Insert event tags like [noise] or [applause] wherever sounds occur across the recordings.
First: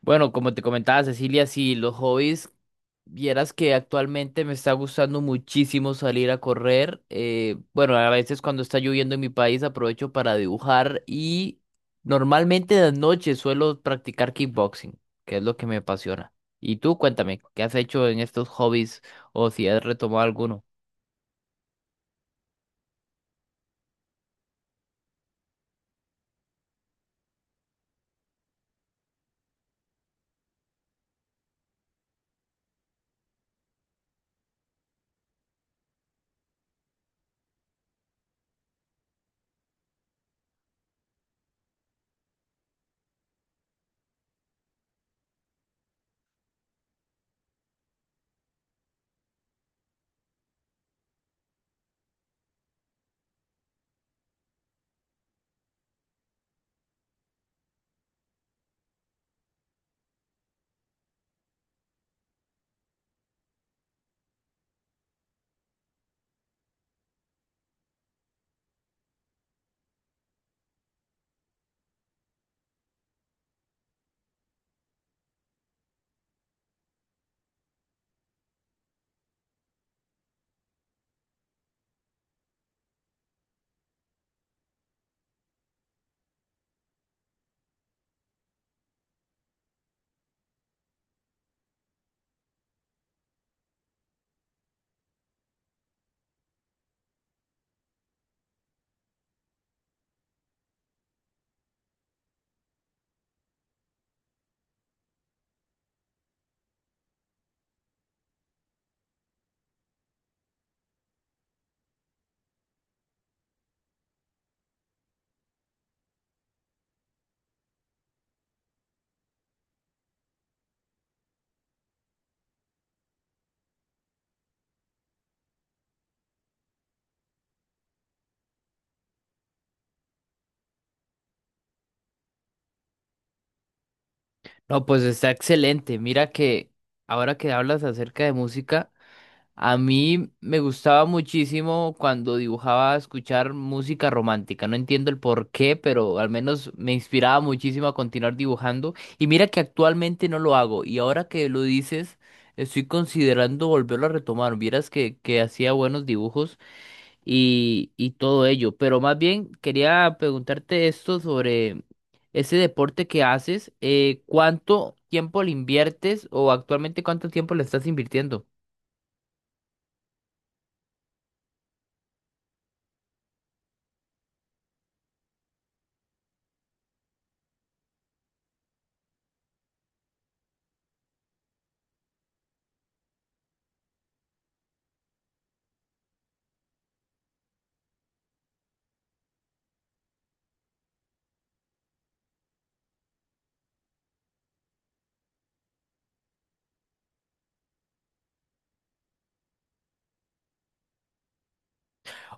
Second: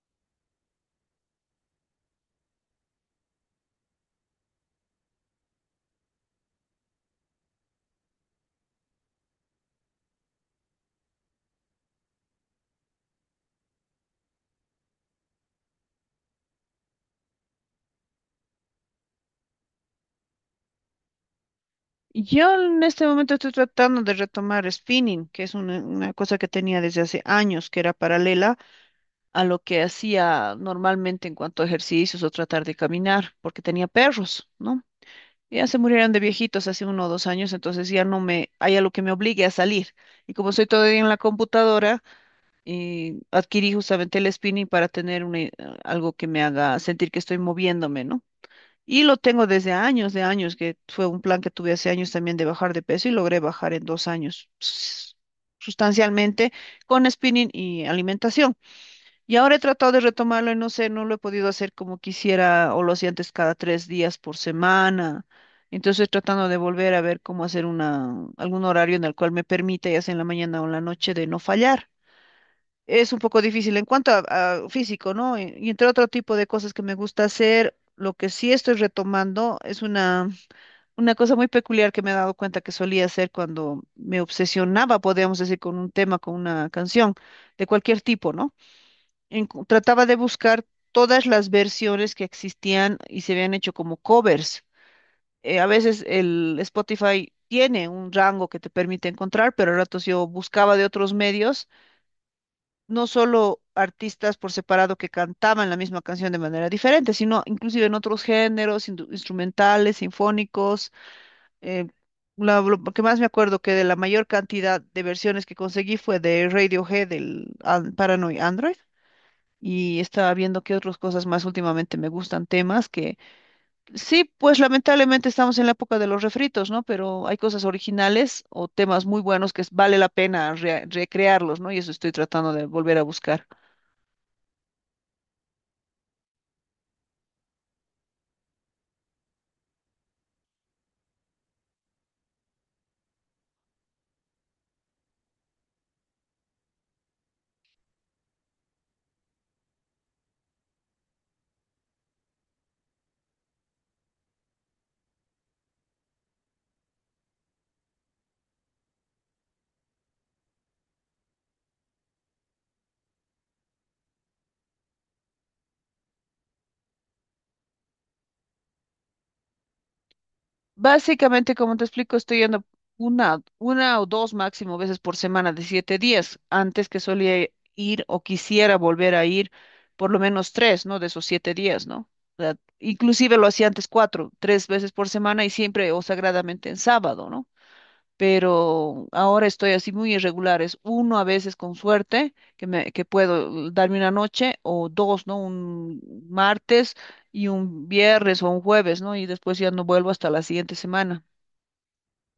Bueno, como te comentaba Cecilia, sí, los hobbies, vieras que actualmente me está gustando muchísimo salir a correr. Bueno, a veces cuando está lloviendo en mi país aprovecho para dibujar y normalmente de noche suelo practicar kickboxing, que es lo que me apasiona. Y tú, cuéntame, ¿qué has hecho en estos hobbies o si has retomado alguno? Yo en este momento estoy tratando de retomar spinning, que es una cosa que tenía desde hace años, que era paralela a lo que hacía normalmente en cuanto a ejercicios o tratar de caminar, porque tenía perros, ¿no? Ya se murieron de viejitos hace 1 o 2 años, entonces ya no me, hay algo que me obligue a salir. Y como soy todavía en la computadora, adquirí justamente el spinning para tener algo que me haga sentir que estoy moviéndome, ¿no? Y lo tengo desde años, de años, que fue un plan que tuve hace años también de bajar de peso y logré bajar en 2 años sustancialmente con spinning y alimentación. Y ahora he tratado de retomarlo y no sé, no lo he podido hacer como quisiera o lo hacía antes cada 3 días por semana. Entonces estoy tratando de volver a ver cómo hacer una, algún horario en el cual me permita, ya sea en la mañana o en la noche, de no fallar, es un poco difícil en cuanto a físico, ¿no? Y entre otro tipo de cosas que me gusta hacer, lo que sí estoy retomando es una cosa muy peculiar que me he dado cuenta que solía hacer cuando me obsesionaba, podríamos decir, con un tema, con una canción de cualquier tipo, ¿no? Trataba de buscar todas las versiones que existían y se habían hecho como covers. A veces el Spotify tiene un rango que te permite encontrar, pero a ratos yo buscaba de otros medios, no solo artistas por separado que cantaban la misma canción de manera diferente, sino inclusive en otros géneros, instrumentales, sinfónicos. eh, lo que más me acuerdo que de la mayor cantidad de versiones que conseguí fue de Radiohead, del Paranoid Android. Y estaba viendo qué otras cosas más últimamente me gustan, temas que sí, pues lamentablemente estamos en la época de los refritos, ¿no? Pero hay cosas originales o temas muy buenos que vale la pena recrearlos, ¿no? Y eso estoy tratando de volver a buscar. No, pues está excelente. Mira que ahora que hablas acerca de música. A mí me gustaba muchísimo cuando dibujaba escuchar música romántica. No entiendo el por qué, pero al menos me inspiraba muchísimo a continuar dibujando. Y mira que actualmente no lo hago. Y ahora que lo dices, estoy considerando volverlo a retomar. Vieras que hacía buenos dibujos y todo ello. Pero más bien quería preguntarte esto sobre ese deporte que haces. ¿Cuánto tiempo le inviertes o actualmente cuánto tiempo le estás invirtiendo? Básicamente, como te explico, estoy yendo una o dos máximo veces por semana de 7 días. Antes que solía ir o quisiera volver a ir por lo menos tres, ¿no? De esos 7 días, ¿no? O sea, inclusive lo hacía antes cuatro, tres veces por semana y siempre o sagradamente en sábado, ¿no? Pero ahora estoy así muy irregulares, uno a veces con suerte que me que puedo darme una noche o dos, ¿no? Un martes y un viernes o un jueves, ¿no? Y después ya no vuelvo hasta la siguiente semana.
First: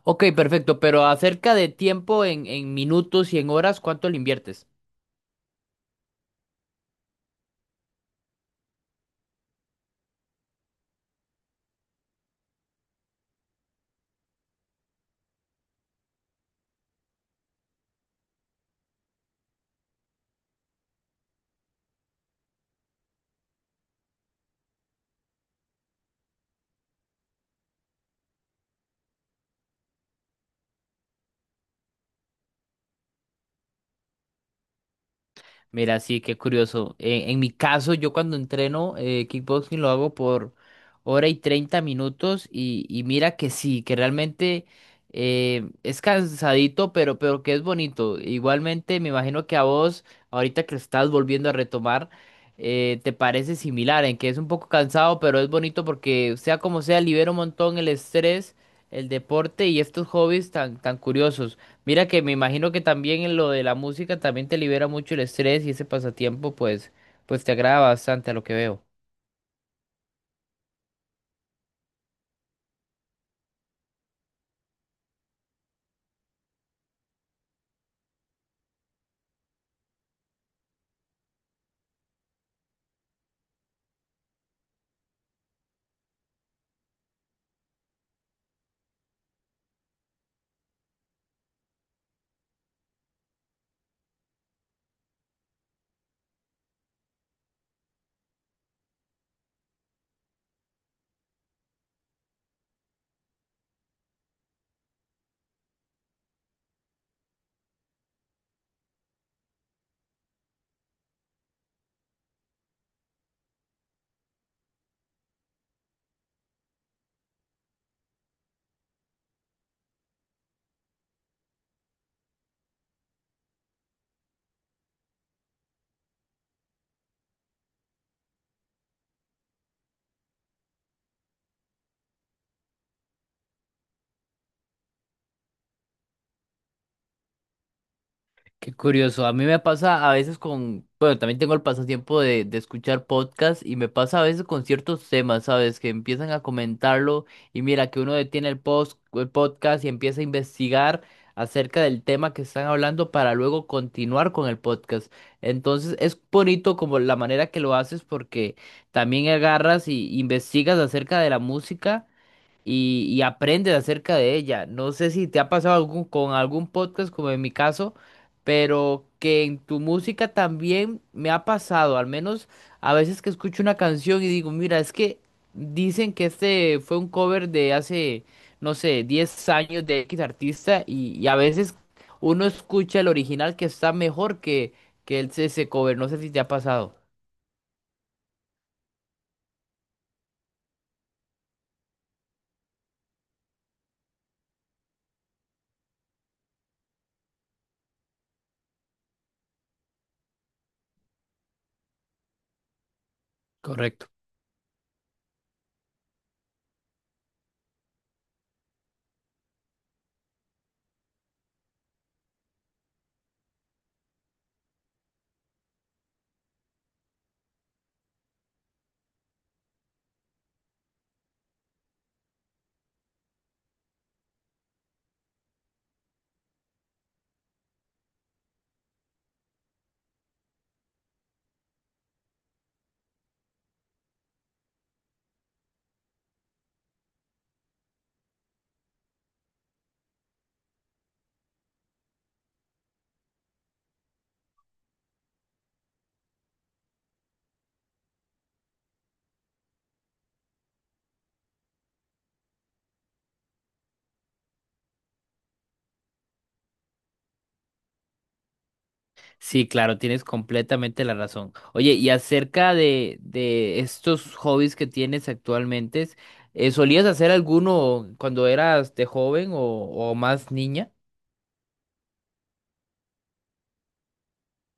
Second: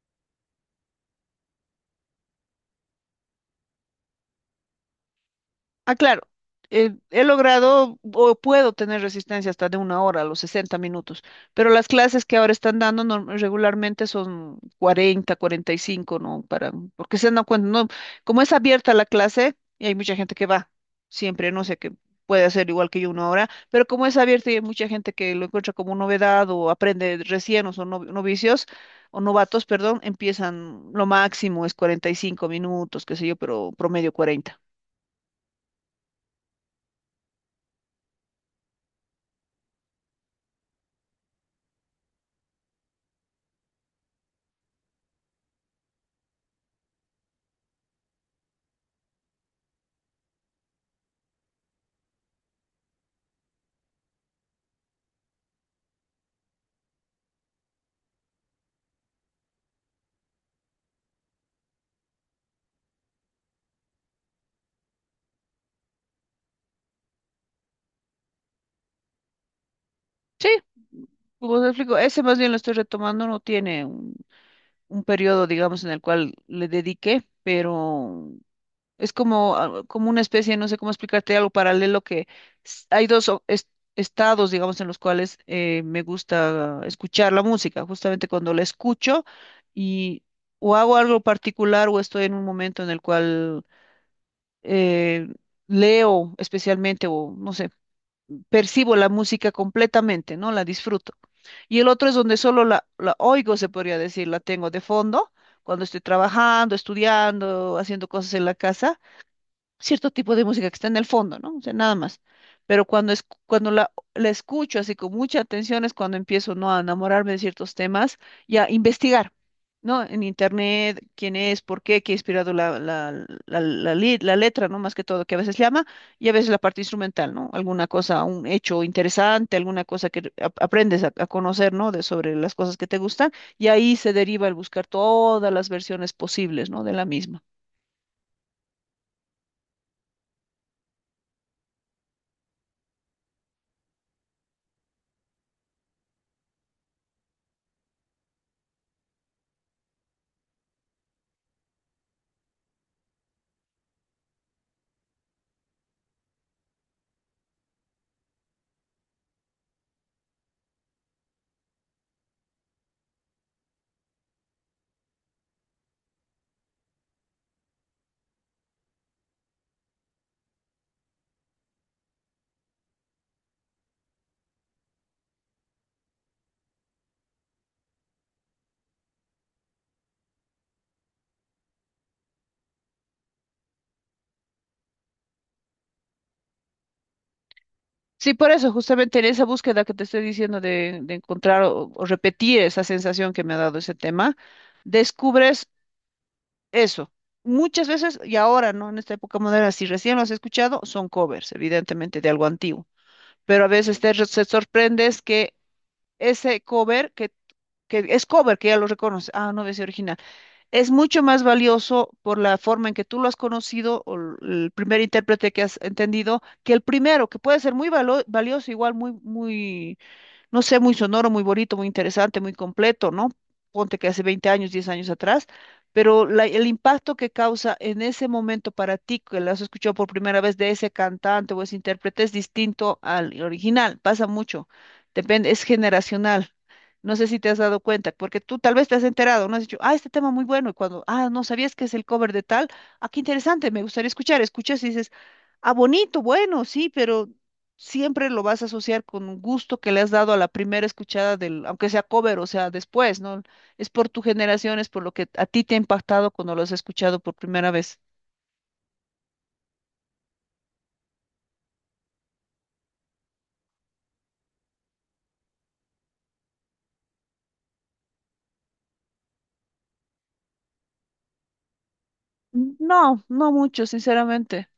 Ok, perfecto, pero acerca de tiempo en minutos y en horas, ¿cuánto le inviertes? Ah, claro. He logrado o puedo tener resistencia hasta de 1 hora, a los 60 minutos, pero las clases que ahora están dando regularmente son 40, 45, ¿no? Para, porque se dan cuenta, ¿no? Como es abierta la clase, y hay mucha gente que va siempre, no sé, que puede hacer igual que yo 1 hora, pero como es abierta y hay mucha gente que lo encuentra como novedad o aprende recién o son novicios o novatos, perdón, empiezan, lo máximo es 45 minutos, qué sé yo, pero promedio 40. Mira, sí, qué curioso. En mi caso, yo cuando entreno kickboxing lo hago por hora y 30 minutos y mira que sí, que realmente es cansadito, pero que es bonito. Igualmente, me imagino que a vos, ahorita que lo estás volviendo a retomar, te parece similar, en que es un poco cansado, pero es bonito porque sea como sea, libera un montón el estrés, el deporte y estos hobbies tan, tan curiosos. Mira que me imagino que también en lo de la música también te libera mucho el estrés y ese pasatiempo pues te agrada bastante a lo que veo. Sí, como te explico, ese más bien lo estoy retomando, no tiene un periodo, digamos, en el cual le dediqué, pero es como, ah, como una especie, no sé cómo explicarte, algo paralelo que hay dos estados, digamos, en los cuales me gusta escuchar la música, justamente cuando la escucho y o hago algo particular o estoy en un momento en el cual eh, leo especialmente o, no sé, percibo la música completamente, ¿no? La disfruto. Y el otro es donde solo la oigo, se podría decir, la tengo de fondo, cuando estoy trabajando, estudiando, haciendo cosas en la casa, cierto tipo de música que está en el fondo, ¿no? O sea, nada más. Pero cuando, es, cuando la escucho así con mucha atención es cuando empiezo, ¿no? A enamorarme de ciertos temas y a investigar, ¿no? En internet, quién es, por qué, qué ha inspirado la letra, ¿no? Más que todo, que a veces llama y a veces la parte instrumental, ¿no? Alguna cosa, un hecho interesante, alguna cosa que aprendes a conocer, ¿no? De, sobre las cosas que te gustan y ahí se deriva el buscar todas las versiones posibles, ¿no? De la misma. Qué curioso. A mí me pasa a veces con, bueno, también tengo el pasatiempo de escuchar podcasts y me pasa a veces con ciertos temas, ¿sabes? Que empiezan a comentarlo y mira que uno detiene el post, el podcast y empieza a investigar acerca del tema que están hablando para luego continuar con el podcast. Entonces es bonito como la manera que lo haces porque también agarras y investigas acerca de la música y aprendes acerca de ella. No sé si te ha pasado algún- con algún podcast, como en mi caso, pero que en tu música también me ha pasado, al menos a veces que escucho una canción y digo, mira, es que dicen que este fue un cover de hace, no sé, 10 años de X artista y a veces uno escucha el original que está mejor que el, ese cover. No sé si te ha pasado. Sí, por eso, justamente en esa búsqueda que te estoy diciendo de encontrar o repetir esa sensación que me ha dado ese tema, descubres eso. Muchas veces, y ahora, ¿no? En esta época moderna, si recién lo has escuchado, son covers, evidentemente, de algo antiguo. Pero a veces Correcto. te, te sorprendes que ese cover, que es cover, que ya lo reconoces, ah, no, es original. Es mucho más valioso por la forma en que tú lo has conocido o el primer intérprete que has entendido que el primero, que puede ser muy valioso, igual muy, muy, no sé, muy sonoro, muy bonito, muy interesante, muy completo, ¿no? Ponte que hace 20 años, 10 años atrás, pero el impacto que causa en ese momento para ti, que lo has escuchado por primera vez de ese cantante o ese intérprete, es distinto al original, pasa mucho, depende, es generacional. No sé si te has dado cuenta, porque tú tal vez te has enterado, no has dicho, ah, este tema muy bueno, y cuando, ah, no sabías que es el cover de tal, ah, qué interesante, me gustaría escuchar, escuchas y dices, ah, bonito, bueno, sí, pero siempre lo vas a asociar con un gusto que le has dado a la primera escuchada del, aunque sea cover, o sea, después, ¿no? Es por tu generación, es por lo que a ti te ha impactado cuando lo has escuchado por primera vez. Sí, claro, tienes completamente la razón. Oye, y acerca de estos hobbies que tienes actualmente, ¿solías hacer alguno cuando eras de joven o más niña? No, no mucho, sinceramente.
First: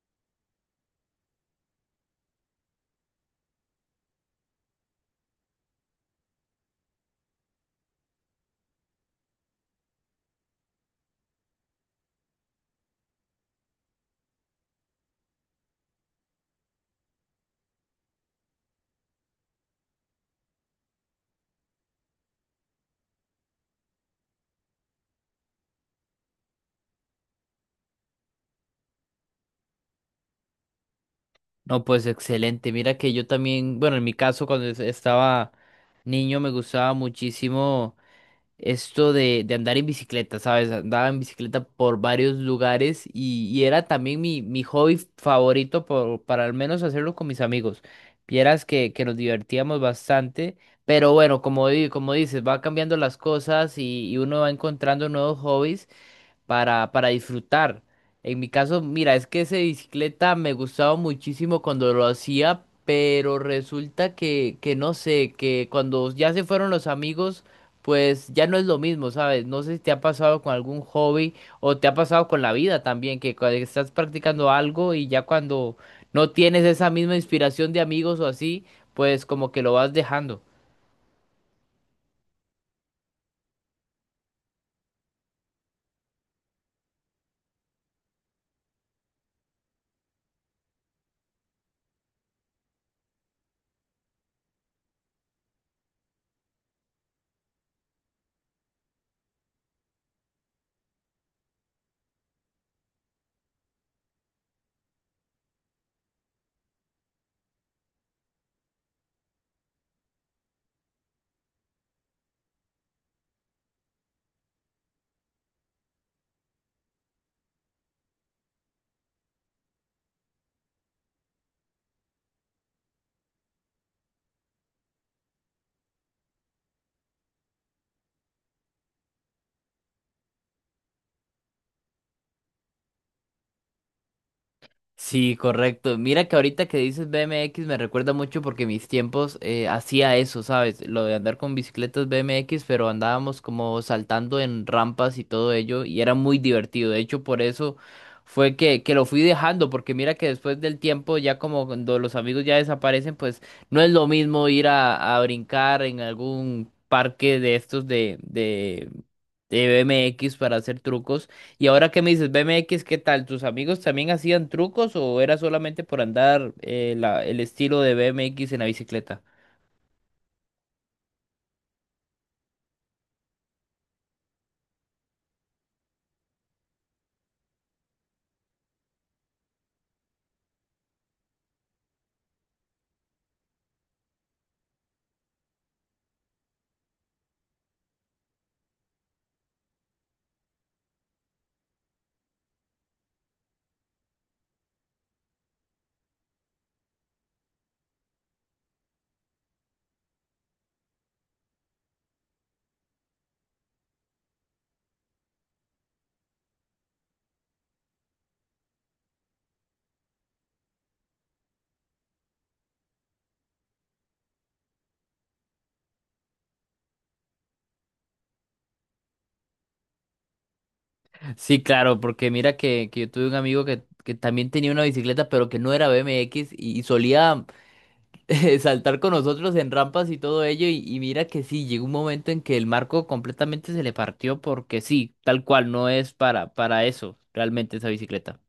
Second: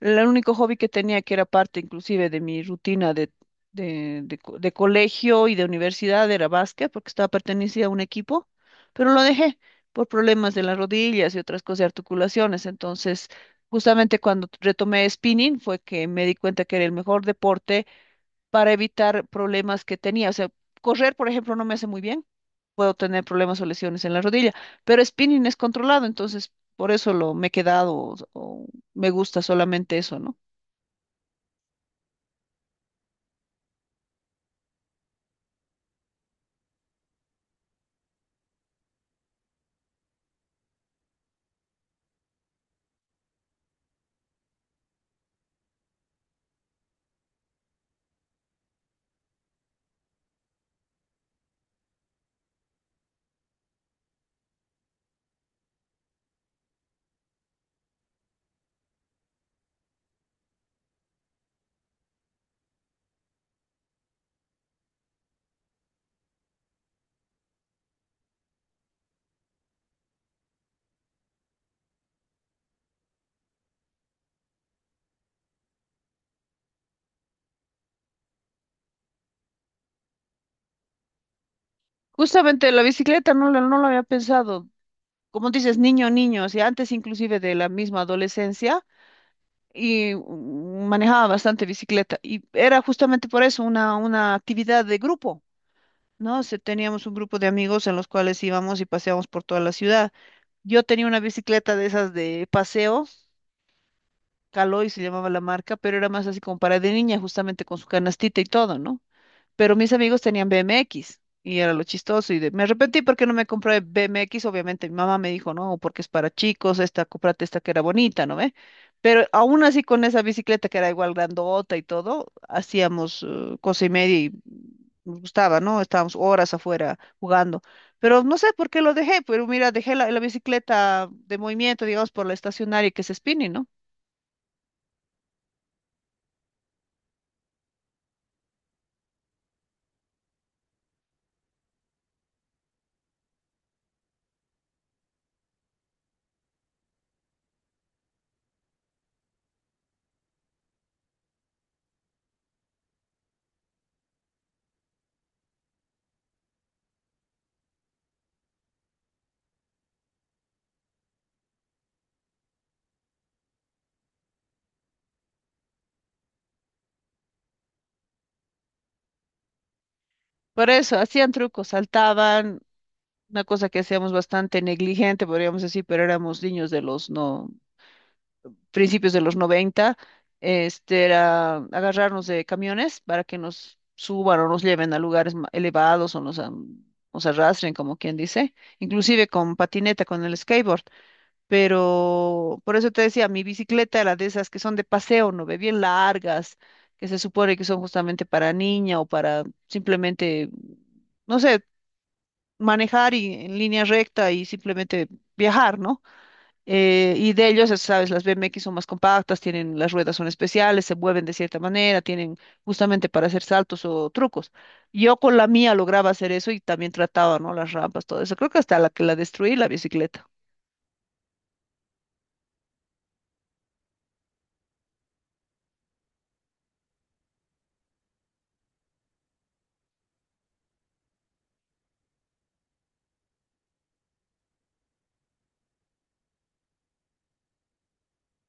El único hobby que tenía, que era parte inclusive de mi rutina de colegio y de universidad, era básquet, porque estaba pertenecía a un equipo, pero lo dejé por problemas de las rodillas y otras cosas de articulaciones. Entonces, justamente cuando retomé spinning fue que me di cuenta que era el mejor deporte para evitar problemas que tenía. O sea, correr, por ejemplo, no me hace muy bien, puedo tener problemas o lesiones en la rodilla, pero spinning es controlado, entonces por eso lo me he quedado o me gusta solamente eso, ¿no? No, pues excelente. Mira que yo también, bueno, en mi caso, cuando es- estaba niño me gustaba muchísimo. Esto de andar en bicicleta, ¿sabes? Andaba en bicicleta por varios lugares y era también mi hobby favorito por- para al menos hacerlo con mis amigos. Vieras que nos divertíamos bastante, pero bueno, como, di- como dices, va cambiando las cosas y uno va encontrando nuevos hobbies para disfrutar. En mi caso, mira, es que esa bicicleta me gustaba muchísimo cuando lo hacía, pero resulta que no sé, que cuando ya se fueron los amigos, pues ya no es lo mismo, ¿sabes? No sé si te ha pasado con algún hobby o te ha pasado con la vida también, que cuando estás practicando algo y ya cuando no tienes esa misma inspiración de amigos o así, pues como que lo vas dejando. Justamente la bicicleta no, no lo había pensado, como dices, niño, niño, y antes inclusive de la misma adolescencia y manejaba bastante bicicleta y era justamente por eso una actividad de grupo. ¿No? Teníamos un grupo de amigos en los cuales íbamos y paseábamos por toda la ciudad. Yo tenía una bicicleta de esas de paseo, Caloy se llamaba la marca, pero era más así como para de niña, justamente con su canastita y todo, ¿no? Pero mis amigos tenían BMX y era lo chistoso y me arrepentí porque no me compré BMX, obviamente mi mamá me dijo, no, porque es para chicos, esta, cómprate esta que era bonita, ¿no ve? Pero aún así con esa bicicleta que era igual grandota y todo, hacíamos cosa y media y nos gustaba, ¿no? Estábamos horas afuera jugando. Pero no sé por qué lo dejé, pero mira, dejé la bicicleta de movimiento, digamos, por la estacionaria que es spinning, ¿no? Sí, correcto. Mira que ahorita que dices BMX me recuerda mucho porque mis tiempos hacía eso, ¿sabes? Lo de andar con bicicletas BMX, pero andábamos como saltando en rampas y todo ello y era muy divertido. De hecho, por eso fue que lo fui dejando, porque mira que después del tiempo, ya como cuando los amigos ya desaparecen, pues no es lo mismo ir a brincar en algún parque de estos de BMX para hacer trucos y ahora que me dices BMX, ¿qué tal? ¿Tus amigos también hacían trucos o era solamente por andar la- el estilo de BMX en la bicicleta? Por eso, hacían trucos, saltaban, una cosa que hacíamos bastante negligente, podríamos decir, pero éramos niños de los no, principios de los 90. Este era agarrarnos de camiones para que nos suban o nos lleven a lugares elevados o nos, nos arrastren, como quien dice, inclusive con patineta, con el skateboard. Pero por eso te decía, mi bicicleta era de esas que son de paseo, ¿no ve? Bien largas, que se supone que son justamente para niña o para simplemente no sé, manejar y en línea recta y simplemente viajar, ¿no? Y de ellos, ya sabes, las BMX son más compactas, tienen, las ruedas son especiales, se mueven de cierta manera, tienen justamente para hacer saltos o trucos. Yo con la mía lograba hacer eso y también trataba, ¿no? Las rampas, todo eso. Creo que hasta la que la destruí, la bicicleta. Sí, claro, porque mira que yo tuve un amigo que también tenía una bicicleta, pero que no era BMX y solía [laughs] saltar con nosotros en rampas y todo ello. Y mira que sí, llegó un momento en que el marco completamente se le partió porque sí, tal cual, no es para eso realmente esa bicicleta.